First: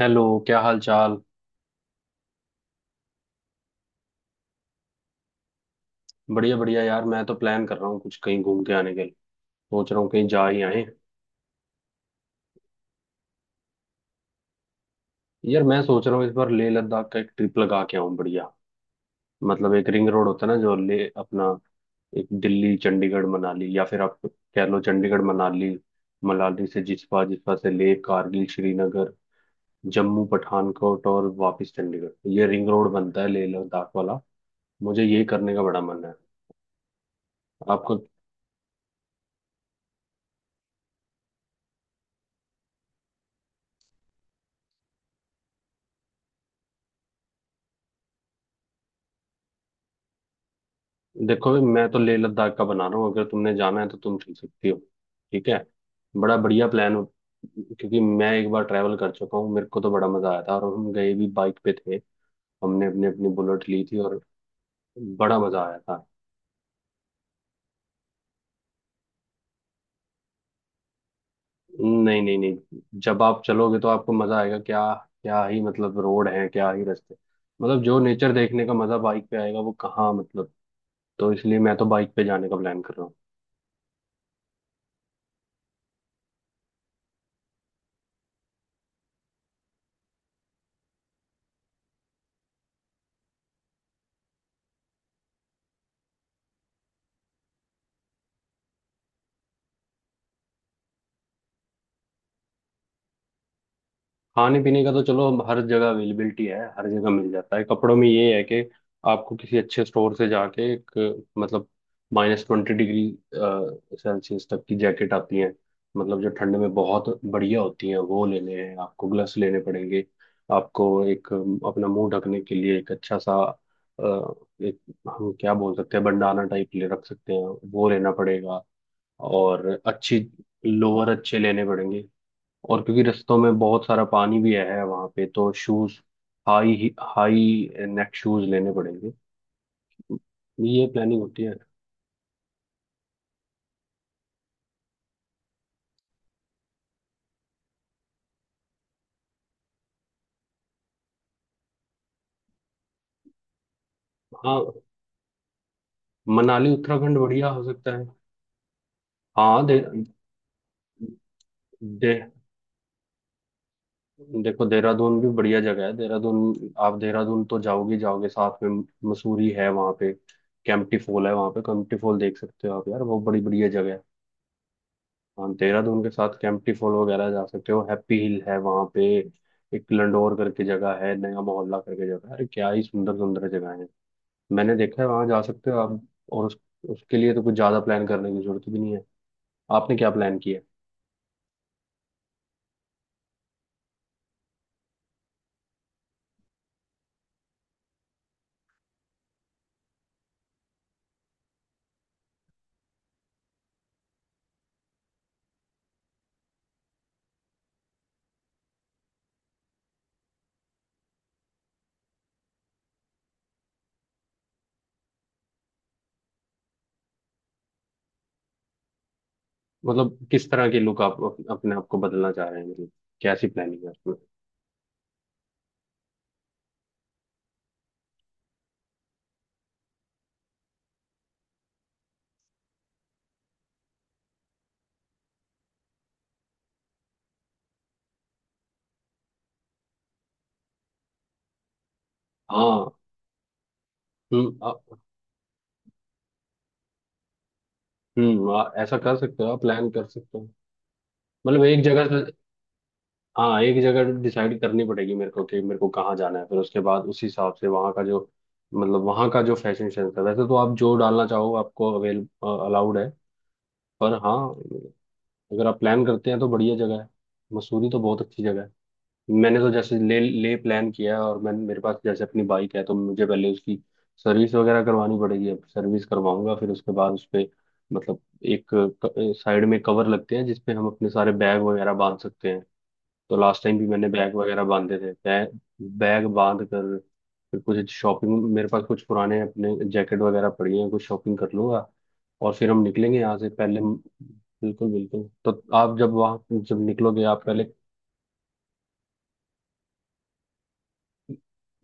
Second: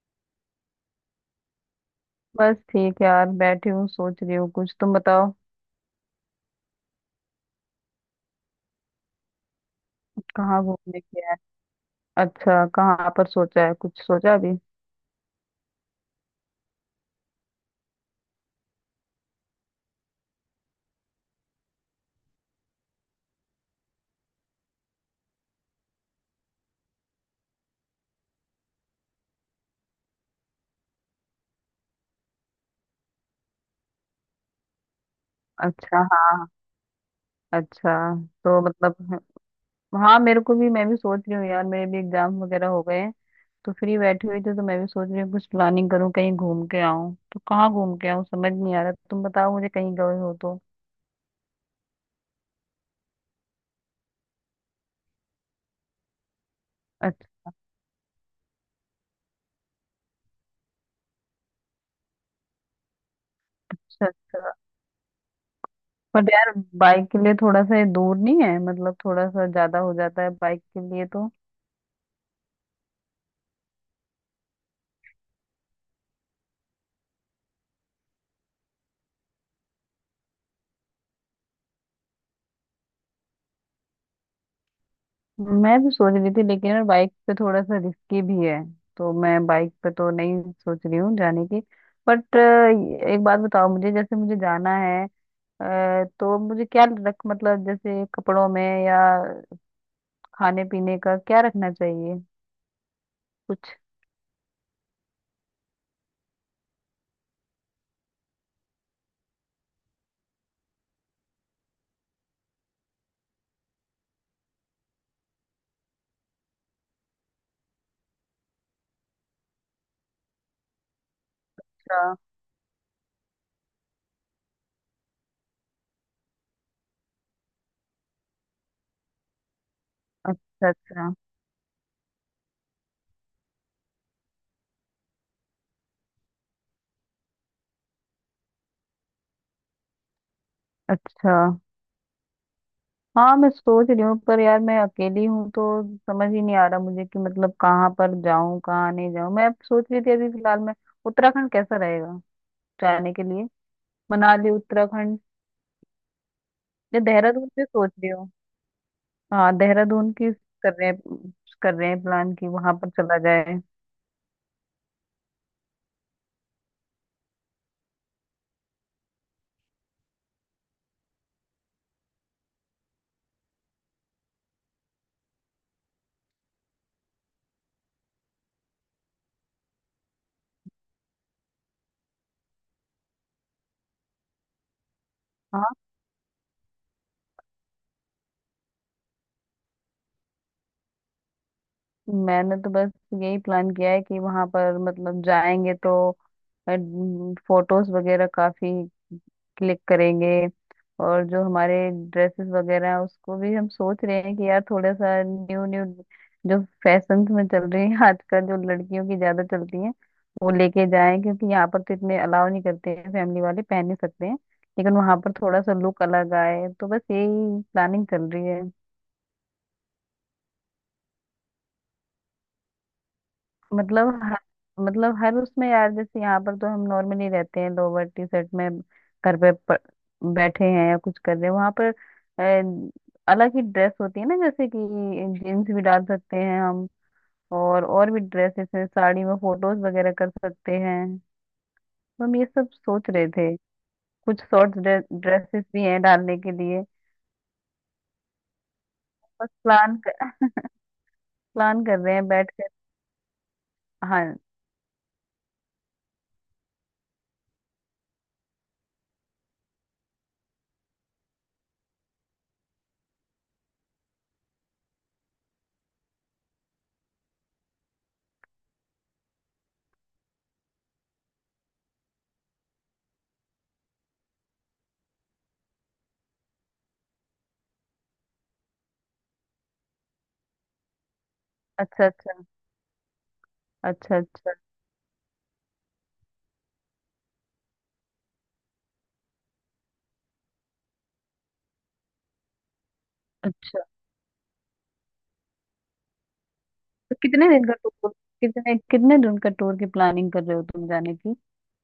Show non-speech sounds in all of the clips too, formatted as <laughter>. Hello, क्या हाल चाल। बस ठीक है यार। बैठी हूँ, सोच रही हूँ कुछ। तुम बताओ। बढ़िया बढ़िया। यार, मैं तो प्लान कर रहा हूँ कुछ कहीं घूम के आने के लिए। सोच रहा हूँ कहीं जा ही कहाँ आए। घूमने की है? अच्छा, कहाँ पर सोचा है? कुछ सोचा अभी? यार, मैं सोच रहा हूँ इस बार लेह लद्दाख का एक ट्रिप लगा के आऊँ। बढ़िया मतलब एक रिंग रोड होता है ना जो ले अपना, एक दिल्ली चंडीगढ़ मनाली, या फिर आप कह लो चंडीगढ़ मनाली, मनाली से जिस्पा, जिस्पा से लेह, कारगिल, श्रीनगर, जम्मू, पठानकोट, और वापस चंडीगढ़। ये रिंग रोड बनता है लेह लद्दाख वाला। मुझे ये करने का बड़ा अच्छा। मन है। हाँ। अच्छा। आपका? तो मतलब, हाँ मेरे को भी, मैं भी सोच रही हूँ यार। मेरे भी एग्जाम वगैरह हो गए हैं। तो फ्री बैठी हुई थी, तो मैं भी सोच रही हूँ कुछ प्लानिंग करूँ, कहीं घूम के आऊँ। तो कहाँ घूम के आऊँ समझ नहीं आ रहा। तुम बताओ मुझे, कहीं गए हो तो। देखो भाई, मैं तो लेह लद्दाख का बना रहा हूँ। अगर तुमने जाना है तो तुम चल सकती हो। ठीक है, बड़ा बढ़िया प्लान हो। अच्छा, क्योंकि मैं एक बार ट्रैवल कर चुका हूँ, मेरे को तो बड़ा मजा आया था। और हम गए भी बाइक पे थे, हमने अपनी अपनी बुलेट ली थी, और अच्छा। बड़ा मजा आया था। पर यार बाइक के लिए थोड़ा सा ये दूर नहीं है? मतलब थोड़ा सा ज्यादा हो जाता है बाइक के लिए, तो नहीं नहीं नहीं, जब आप चलोगे तो आपको मजा आएगा। क्या क्या ही मतलब रोड है, क्या ही रास्ते, मतलब जो नेचर देखने का मजा बाइक पे आएगा वो कहाँ, मतलब। तो इसलिए मैं तो बाइक पे जाने का प्लान कर रहा हूँ। मैं भी सोच रही थी। लेकिन यार बाइक पे थोड़ा सा रिस्की भी है, तो मैं बाइक पे तो नहीं सोच रही हूँ जाने की। बट एक बात बताओ मुझे, जैसे मुझे जाना है। तो मुझे क्या रख, मतलब जैसे कपड़ों में या खाने पीने का क्या रखना चाहिए कुछ? खाने पीने का तो चलो, अब हर जगह अवेलेबिलिटी है, हर जगह मिल जाता है। कपड़ों में ये है कि आपको किसी अच्छे स्टोर से जाके एक, मतलब माइनस ट्वेंटी डिग्री सेल्सियस तक की जैकेट आती है, मतलब जो ठंड में बहुत बढ़िया होती है, वो लेने हैं। आपको ग्लव्स लेने पड़ेंगे। आपको एक अपना अच्छा। मुंह ढकने के लिए एक अच्छा सा एक, हम क्या बोल सकते हैं, बंडाना टाइप ले रख सकते हैं, वो लेना पड़ेगा। और अच्छी अच्छा। लोअर अच्छा, अच्छे लेने पड़ेंगे। और क्योंकि रस्तों में बहुत सारा पानी भी है वहां पे, तो shoes, high high neck shoes लेने पड़ेंगे। ये प्लानिंग अच्छा। होती है। हाँ, मैं सोच रही हूँ पर यार मैं अकेली हूँ, तो समझ ही नहीं आ रहा मुझे कि मतलब कहाँ पर जाऊँ, कहाँ नहीं जाऊँ। मैं अब सोच रही थी, अभी फिलहाल मैं उत्तराखंड कैसा रहेगा जाने के लिए? मनाली, हाँ, उत्तराखंड मनाली या उत्तराखंड देहरादून बढ़िया हो भी सोच सकता है। रही हूँ। हाँ, हाँ, देहरादून की कर रहे हैं कर रहे हैं दे, प्लान, कि वहां पर चला जाए। देखो, देहरादून भी बढ़िया जगह है। देहरादून आप, देहरादून तो जाओगे, जाओगे साथ में मसूरी है वहाँ पे, कैंपटी फॉल है वहाँ पे। कैंपटी फॉल देख सकते हो आप, यार वो बड़ी बढ़िया जगह है। हाँ, देहरादून के साथ कैंपटी फॉल वगैरह जा सकते हो। हैप्पी हिल है वहाँ पे, एक लंडोर करके जगह है, नया मोहल्ला करके जगह है। अरे क्या ही सुंदर सुंदर जगह है, मैंने देखा है, वहाँ जा सकते हाँ। हो आप। और उसके लिए तो कुछ ज़्यादा प्लान करने की जरूरत भी नहीं है। आपने क्या प्लान किया है? मैंने तो बस यही प्लान किया है कि वहां पर मतलब जाएंगे तो फोटोज वगैरह काफी क्लिक करेंगे। और जो हमारे ड्रेसेस वगैरह हैं, उसको भी हम सोच रहे हैं कि यार थोड़ा सा न्यू न्यू, जो फैशन में चल रही है आजकल, जो लड़कियों की ज्यादा चलती हैं, वो लेके जाएं। क्योंकि यहाँ पर तो इतने अलाउ नहीं करते हैं, फैमिली वाले पहन नहीं सकते हैं, लेकिन वहां पर थोड़ा सा लुक अलग आए। तो बस यही प्लानिंग चल रही है। मतलब किस तरह की लुक आप, अपने आप को बदलना चाह रहे हैं, मतलब कैसी प्लानिंग है मतलब उसमें। हर मतलब हर उसमें यार, जैसे यहाँ पर तो हम नॉर्मली रहते हैं लोअर टी शर्ट में। घर पे बैठे हैं या कुछ कर रहे हैं। वहां पर अलग ही ड्रेस होती है ना, जैसे कि जीन्स भी डाल सकते हैं हम। और भी ड्रेसेस हैं, साड़ी में फोटोज वगैरह कर सकते हैं। तो हम ये सब हाँ। सोच रहे थे। कुछ हम्म शॉर्ट आ- ड्रेसेस भी हैं डालने के लिए। ऐसा कर सकते बस हो आप, प्लान प्लान कर सकते हो। मतलब एक प्लान कर जगह रहे हैं से, बैठ कर। हाँ, एक जगह हाँ। डिसाइड करनी पड़ेगी मेरे को कि मेरे को कहाँ जाना है। फिर उसके बाद उस हिसाब से वहाँ का जो, मतलब वहाँ का जो फैशन सेंस है। वैसे तो आप जो डालना चाहो आपको अवेल अलाउड है। पर हाँ, अगर आप प्लान करते हैं तो बढ़िया जगह है। मसूरी तो बहुत अच्छी जगह है। मैंने तो जैसे ले ले प्लान किया है, और मैं, मेरे पास जैसे अपनी बाइक है, तो मुझे पहले उसकी सर्विस वगैरह करवानी पड़ेगी। अब सर्विस करवाऊंगा, फिर उसके बाद उस पे, मतलब एक साइड में कवर लगते हैं जिसपे हम अपने सारे बैग वगैरह अच्छा। बांध अच्छा। सकते हैं। तो लास्ट टाइम भी मैंने अच्छा, बैग वगैरह बांधे थे, बैग बैग बांध कर, फिर कुछ शॉपिंग, मेरे पास कुछ पुराने अपने जैकेट वगैरह पड़ी हैं, कुछ शॉपिंग कर लूंगा। और फिर हम निकलेंगे यहाँ से पहले। अच्छा। बिल्कुल बिल्कुल, तो आप जब वहाँ जब तो निकलोगे आप पहले। कितने कितने दिन का टूर की प्लानिंग कर रहे हो तुम जाने की?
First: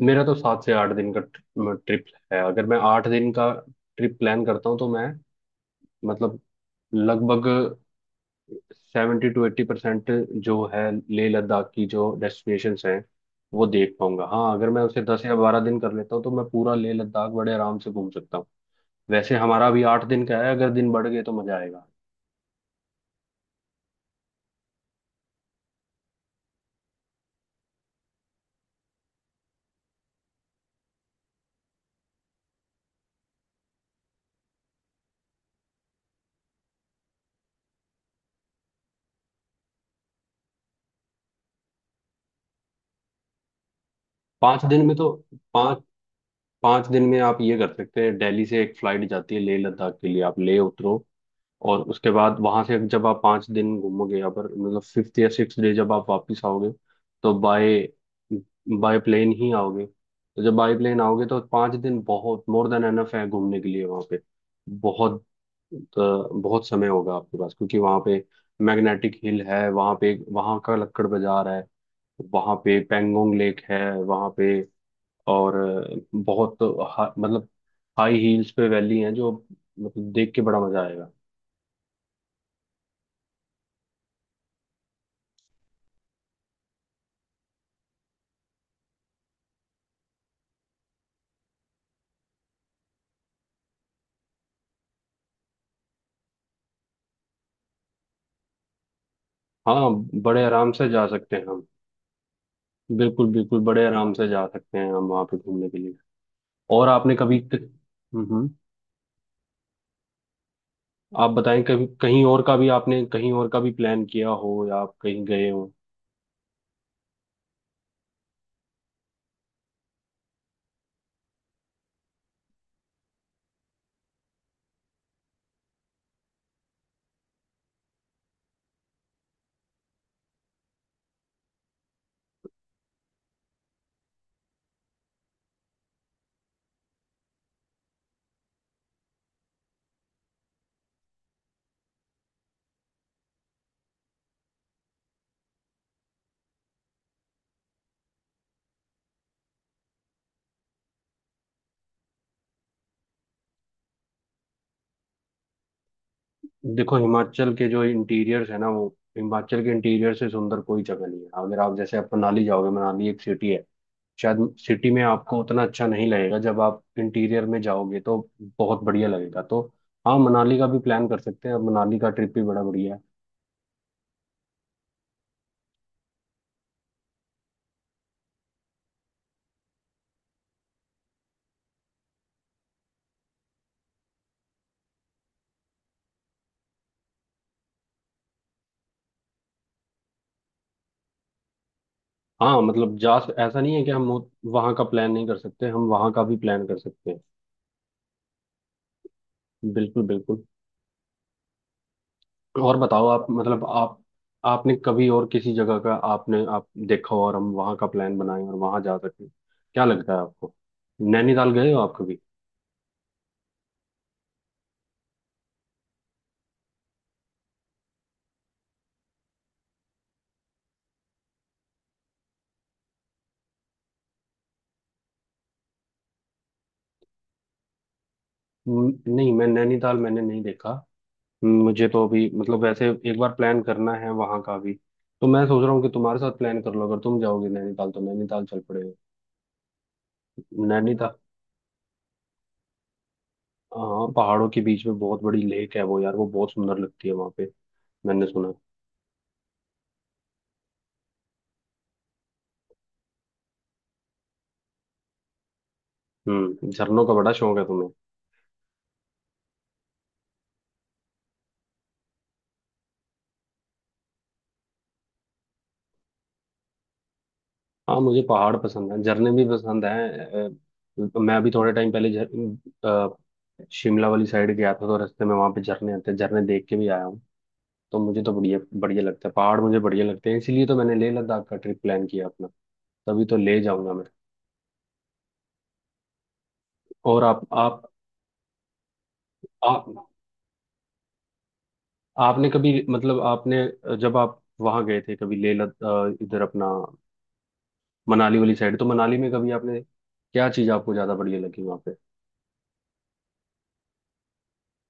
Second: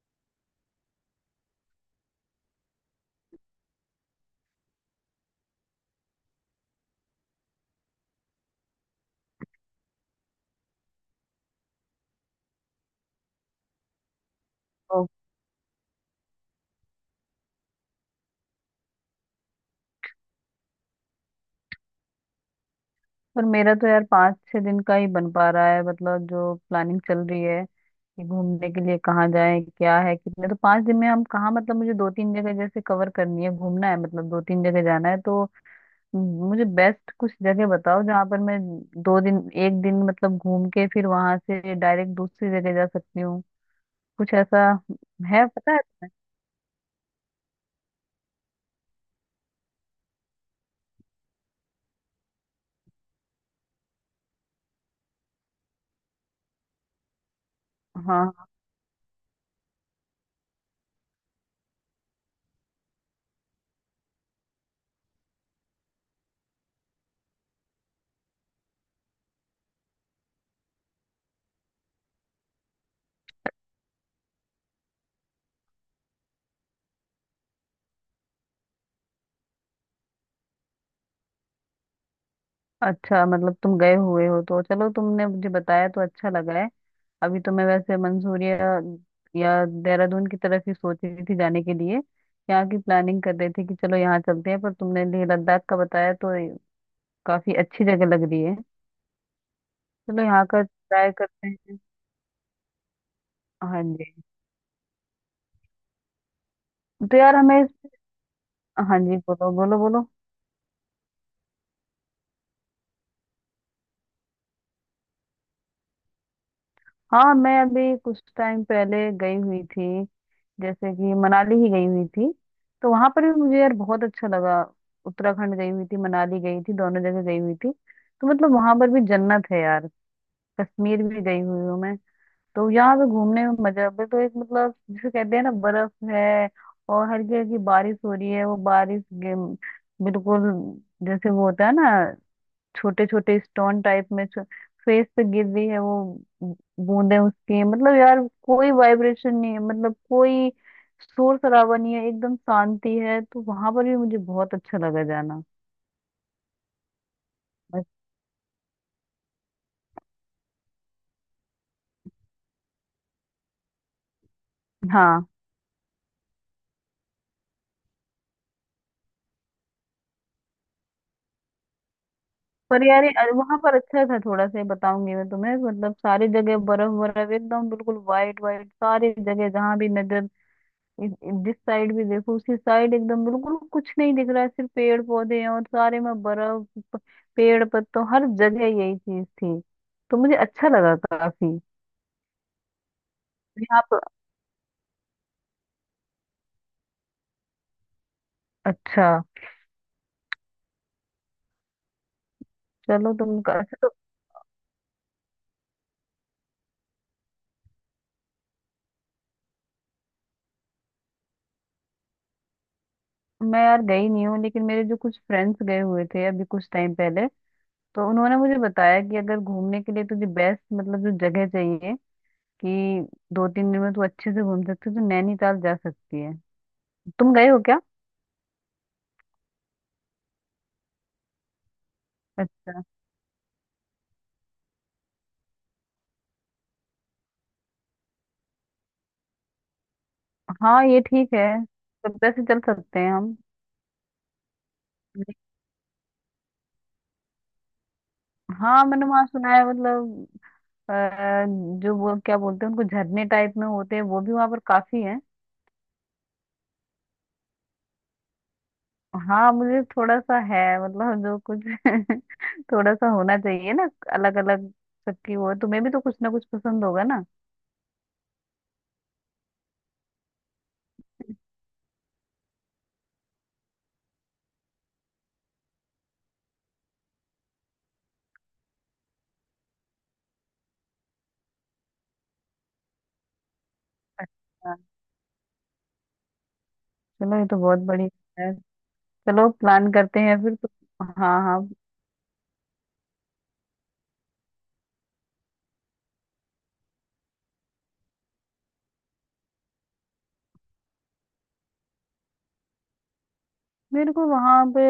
मेरा तो 7 से 8 दिन का ट्रिप है। अगर मैं 8 दिन का ट्रिप प्लान करता हूँ तो मैं, मतलब, लगभग 70 से 80% जो है लेह लद्दाख की जो डेस्टिनेशंस हैं वो देख पाऊंगा। हाँ, अगर मैं उसे ओ। 10 या 12 दिन कर लेता हूँ तो मैं पूरा लेह लद्दाख बड़े आराम से घूम सकता हूँ। वैसे हमारा अभी 8 दिन का है, अगर दिन बढ़ गए तो मजा आएगा। पर मेरा तो यार पाँच छह दिन का ही बन पा रहा है। मतलब जो प्लानिंग चल रही है कि घूमने के लिए कहाँ जाए, क्या है कितने। तो पाँच दिन में हम कहाँ, मतलब मुझे दो तीन जगह जैसे कवर करनी है, घूमना है, मतलब दो तीन जगह जाना है। तो मुझे बेस्ट कुछ जगह बताओ जहाँ पर मैं दो दिन, एक दिन मतलब घूम के फिर वहां से डायरेक्ट दूसरी जगह जा सकती हूँ, कुछ पाँच ऐसा दिन में तो, है पता पाँच है? पाँच दिन में आप ये कर सकते हैं। दिल्ली से एक फ्लाइट जाती है लेह लद्दाख के लिए, आप लेह उतरो। और उसके बाद वहां से जब आप 5 दिन घूमोगे, अगर, मतलब, फिफ्थ या सिक्स डे जब आप वापस आओगे तो बाय हाँ। बाय प्लेन ही आओगे। तो जब बाय प्लेन आओगे तो पाँच दिन बहुत मोर देन एनफ है घूमने के लिए वहाँ पे। बहुत, तो बहुत समय होगा आपके पास। क्योंकि वहाँ पे मैग्नेटिक हिल है वहाँ पे, वहाँ का लक्कड़ बाजार है, वहाँ पे पेंगोंग लेक है वहाँ पे, और बहुत मतलब हाई हील्स पे वैली है जो, मतलब देख के बड़ा मजा आएगा। अच्छा, मतलब तुम गए हुए हो तो चलो, तुमने मुझे बताया तो अच्छा लगा है। अभी तो मैं वैसे मंसूरिया या देहरादून की तरफ ही सोच रही थी जाने के लिए, यहाँ की प्लानिंग कर रहे थे कि चलो यहाँ चलते हैं। पर तुमने लेह लद्दाख का बताया तो काफी अच्छी जगह लग रही है, हाँ, चलो बड़े यहाँ का आराम से जा ट्राई सकते हैं करते हम। हैं। बिल्कुल बिल्कुल, हाँ बड़े आराम जी। से जा सकते हैं हम वहाँ पे घूमने के लिए। और आपने तो यार कभी, हमें, हाँ जी, बोलो बोलो बोलो। आप बताएं कभी कहीं और का भी, आपने कहीं और का भी प्लान किया हो या आप कहीं गए हो? हाँ, मैं अभी कुछ टाइम पहले गई हुई थी, जैसे कि मनाली ही गई हुई थी। तो वहां पर भी मुझे यार बहुत अच्छा लगा। उत्तराखंड गई हुई थी, मनाली गई थी, दोनों जगह गई हुई थी। तो मतलब वहां पर भी जन्नत है यार। कश्मीर भी गई हुई हूँ मैं। तो यहाँ पे घूमने में मजा भी, तो एक मतलब जिसे कहते हैं ना, बर्फ है और हल्की हल्की बारिश हो रही है। वो बारिश बिल्कुल जैसे वो होता है ना, छोटे छोटे स्टोन टाइप में फेस पे गिर रही है वो बूंदे उसकी। मतलब यार कोई वाइब्रेशन नहीं है, मतलब कोई शोर शराबा नहीं है, एकदम शांति है। तो वहां पर भी मुझे बहुत अच्छा लगा जाना। देखो, हिमाचल के जो बस। इंटीरियर्स है ना वो, हिमाचल के इंटीरियर से सुंदर कोई जगह नहीं है। अगर आप जैसे आप मनाली जाओगे, मनाली एक सिटी है, शायद सिटी में हाँ, आपको उतना अच्छा नहीं लगेगा। जब आप इंटीरियर में जाओगे तो बहुत बढ़िया लगेगा। तो हाँ, मनाली का भी प्लान कर सकते हैं। अब मनाली का ट्रिप भी बड़ा पर बढ़िया है। यार वहां पर अच्छा था, थोड़ा सा ये बताऊंगी मैं तुम्हें। मतलब सारी जगह बर्फ बर्फ, एकदम बिल्कुल वाइट वाइट सारी जगह, जहां भी नजर, जिस साइड भी देखो उसी साइड एकदम बिल्कुल कुछ नहीं दिख रहा है, सिर्फ पेड़ पौधे हैं और सारे में बर्फ। प- पेड़ पत्तों, हर जगह यही चीज थी। तो मुझे अच्छा लगा काफी। हाँ, मतलब जा, ऐसा भी नहीं है कि आप। हम वहां का प्लान नहीं कर सकते, हम वहां का भी प्लान कर सकते हैं। अच्छा, बिल्कुल बिल्कुल। और बताओ चलो आप, तुम मतलब अच्छा, तो आप आपने कभी और किसी जगह का, आपने आप देखा हो और हम वहां का प्लान बनाएं और वहां जा सकें? क्या लगता है आपको? नैनीताल गए हो आप कभी? मैं यार गई नहीं हूँ, लेकिन मेरे जो कुछ फ्रेंड्स गए हुए थे अभी कुछ टाइम पहले, तो उन्होंने मुझे बताया कि अगर घूमने के लिए तुझे बेस्ट मतलब जो जगह चाहिए कि दो तीन दिन में तू अच्छे से घूम सकती है, तो नैनीताल जा सकती है। तुम गए हो क्या? नहीं, मैं नैनीताल मैंने नहीं देखा। मुझे तो अभी, मतलब, अच्छा। वैसे एक बार प्लान करना है वहां का भी। तो मैं सोच रहा हूँ कि तुम्हारे साथ प्लान कर लो, अगर तुम जाओगे नैनीताल तो नैनीताल चल पड़ेगा। हाँ, ये नैनीताल, ठीक है। सभ्यता से चल सकते हैं हम। हाँ, पहाड़ों के बीच में बहुत बड़ी लेक है वो, यार वो बहुत सुंदर लगती है वहां पे, मैंने सुना है। हाँ, मैंने वहाँ सुना है, मतलब अ, जो वो क्या बोलते हैं उनको, झरने टाइप में होते हैं, वो भी वहां पर काफी है। हम्म, झरनों का बड़ा शौक है तुम्हें। हाँ, मुझे थोड़ा सा है, मतलब जो कुछ <laughs> थोड़ा सा होना चाहिए ना, अलग अलग सबकी वो है। तुम्हें भी तो कुछ ना कुछ पसंद होगा ना? हाँ, मुझे पहाड़ पसंद है, झरने भी पसंद है। मैं अभी थोड़े टाइम पहले शिमला वाली साइड गया था, तो रास्ते में वहां पे झरने आते हैं, झरने देख के भी आया हूँ। तो मुझे तो बढ़िया बढ़िया लगता है, पहाड़ मुझे बढ़िया लगते हैं। इसीलिए तो मैंने लेह लद्दाख का ट्रिप प्लान किया अपना, तभी तो ले जाऊंगा मैं। अच्छा। और चलो, ये तो बहुत बढ़िया है। चलो प्लान आप करते हैं फिर तो। हाँ, हाँ। आपने कभी, मतलब, आपने जब आप वहां गए थे कभी, इधर अपना मनाली वाली साइड, तो मनाली में कभी आपने क्या चीज आपको ज्यादा बढ़िया लगी वहां पे? मेरे को वहां पे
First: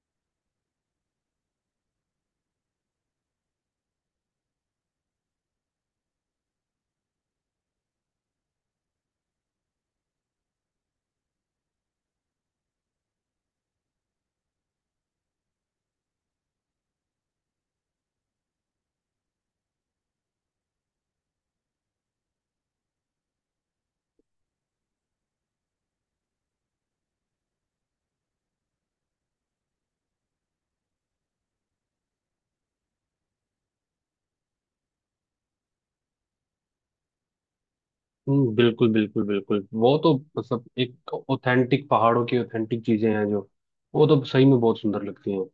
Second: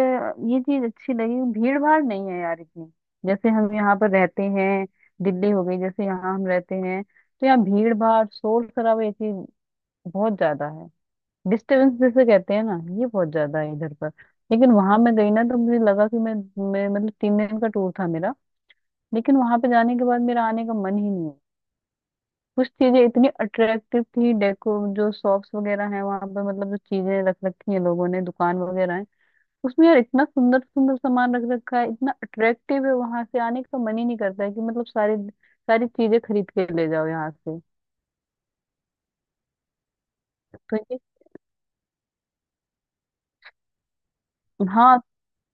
ये चीज अच्छी लगी, भीड़ भाड़ नहीं है यार इतनी। जैसे हम यहाँ पर रहते हैं, दिल्ली हो गई, जैसे यहाँ हम रहते हैं, तो यहाँ भीड़ भाड़, शोर शराबा, ये चीज बहुत ज्यादा है। डिस्टरबेंस जैसे कहते हैं ना, ये बहुत ज्यादा है इधर पर। लेकिन वहां मैं गई ना तो मुझे लगा कि मैं मतलब 3 दिन का टूर था मेरा, लेकिन वहां पे जाने के बाद मेरा आने का मन ही नहीं है। कुछ चीजें इतनी अट्रैक्टिव थी डेको, जो शॉप्स वगैरह हैं वहां पर, मतलब जो चीजें रख रखी हैं लोगों ने, दुकान वगैरह हैं उसमें यार, इतना सुंदर सुंदर सामान रख रखा है, इतना अट्रैक्टिव है, वहां से आने का मन ही नहीं करता है कि मतलब सारी सारी चीजें खरीद के ले जाओ यहाँ से। हम्म, बिल्कुल बिल्कुल बिल्कुल, वो तो मतलब तो ये एक ऑथेंटिक पहाड़ों की ऑथेंटिक चीजें हैं जो, वो तो सही में बहुत हाँ, सुंदर लगती हैं।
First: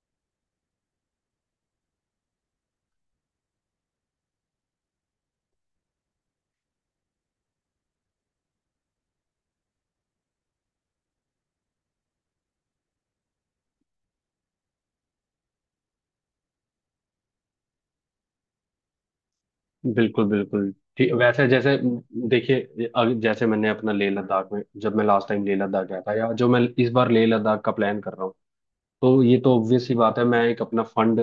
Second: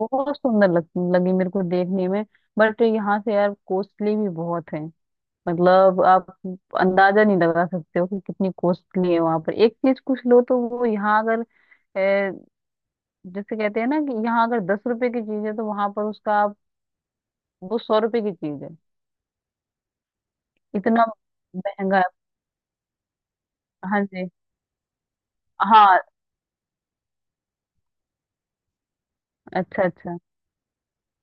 बहुत सुंदर लगी मेरे को देखने में। बट यहाँ से यार कॉस्टली भी बहुत है। मतलब आप अंदाजा नहीं लगा सकते हो कि कितनी कॉस्टली है। वहां पर एक चीज कुछ लो तो वो, यहाँ अगर अ, जैसे कहते हैं ना कि यहाँ अगर 10 रुपए की चीज है तो वहां पर उसका वो 100 रुपए की चीज है, बिल्कुल बिल्कुल, इतना ठीक वैसे जैसे महंगा है। देखिए ये जैसे मैंने अपना हाँ लेह जी। लद्दाख में, जब मैं लास्ट टाइम लेह लद्दाख हाँ। गया था, या जो मैं इस बार लेह लद्दाख का प्लान कर रहा हूँ, तो ये तो अच्छा, ऑब्वियस ही अच्छा। बात है, मैं एक अपना फंड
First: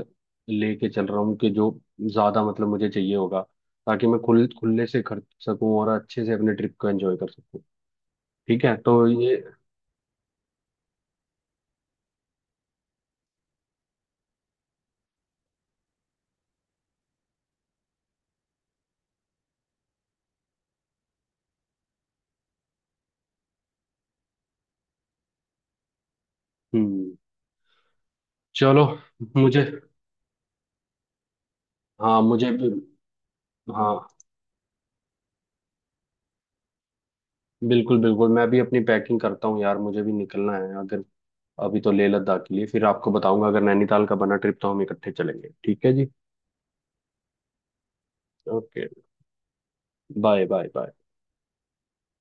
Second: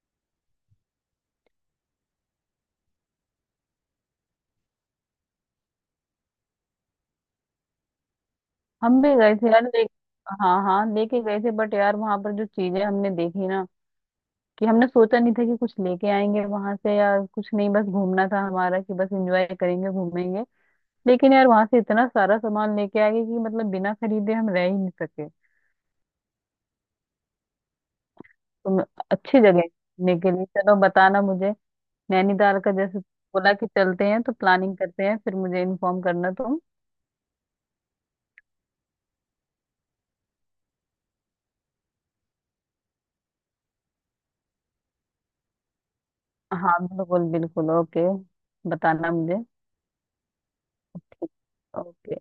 लेके चल रहा हूँ कि जो ज्यादा, मतलब, मुझे चाहिए होगा, ताकि मैं खुल खुले से खर्च सकूं और अच्छे से अपने ट्रिप को एंजॉय कर सकूं। ठीक है, हम तो भी गए ये। थे यार ले, हाँ हाँ लेके गए थे। बट यार वहां पर जो चीजें हमने देखी ना, कि हमने सोचा नहीं था कि कुछ लेके आएंगे वहां से यार। कुछ नहीं, बस घूमना था हमारा, कि बस एंजॉय करेंगे, घूमेंगे। लेकिन यार वहां से इतना सारा सामान लेके आ गए कि मतलब बिना खरीदे हम रह ही नहीं सके। हम्म, तो चलो अच्छी जगह मुझे, है घूमने के लिए, चलो बताना मुझे। हाँ मुझे नैनीताल भी। का जैसे बोला कि चलते हाँ, हैं, तो प्लानिंग करते हैं फिर, मुझे इन्फॉर्म करना तुम। बिल्कुल बिल्कुल, मैं भी अपनी पैकिंग करता हूँ यार, मुझे भी निकलना है। अगर अभी तो लेह लद्दाख के लिए, फिर आपको बताऊंगा। अगर नैनीताल का बना ट्रिप तो हम इकट्ठे चलेंगे। ठीक है जी? हाँ, बिल्कुल बिल्कुल, ओके। ओके, बताना मुझे। Bye bye bye. ओके।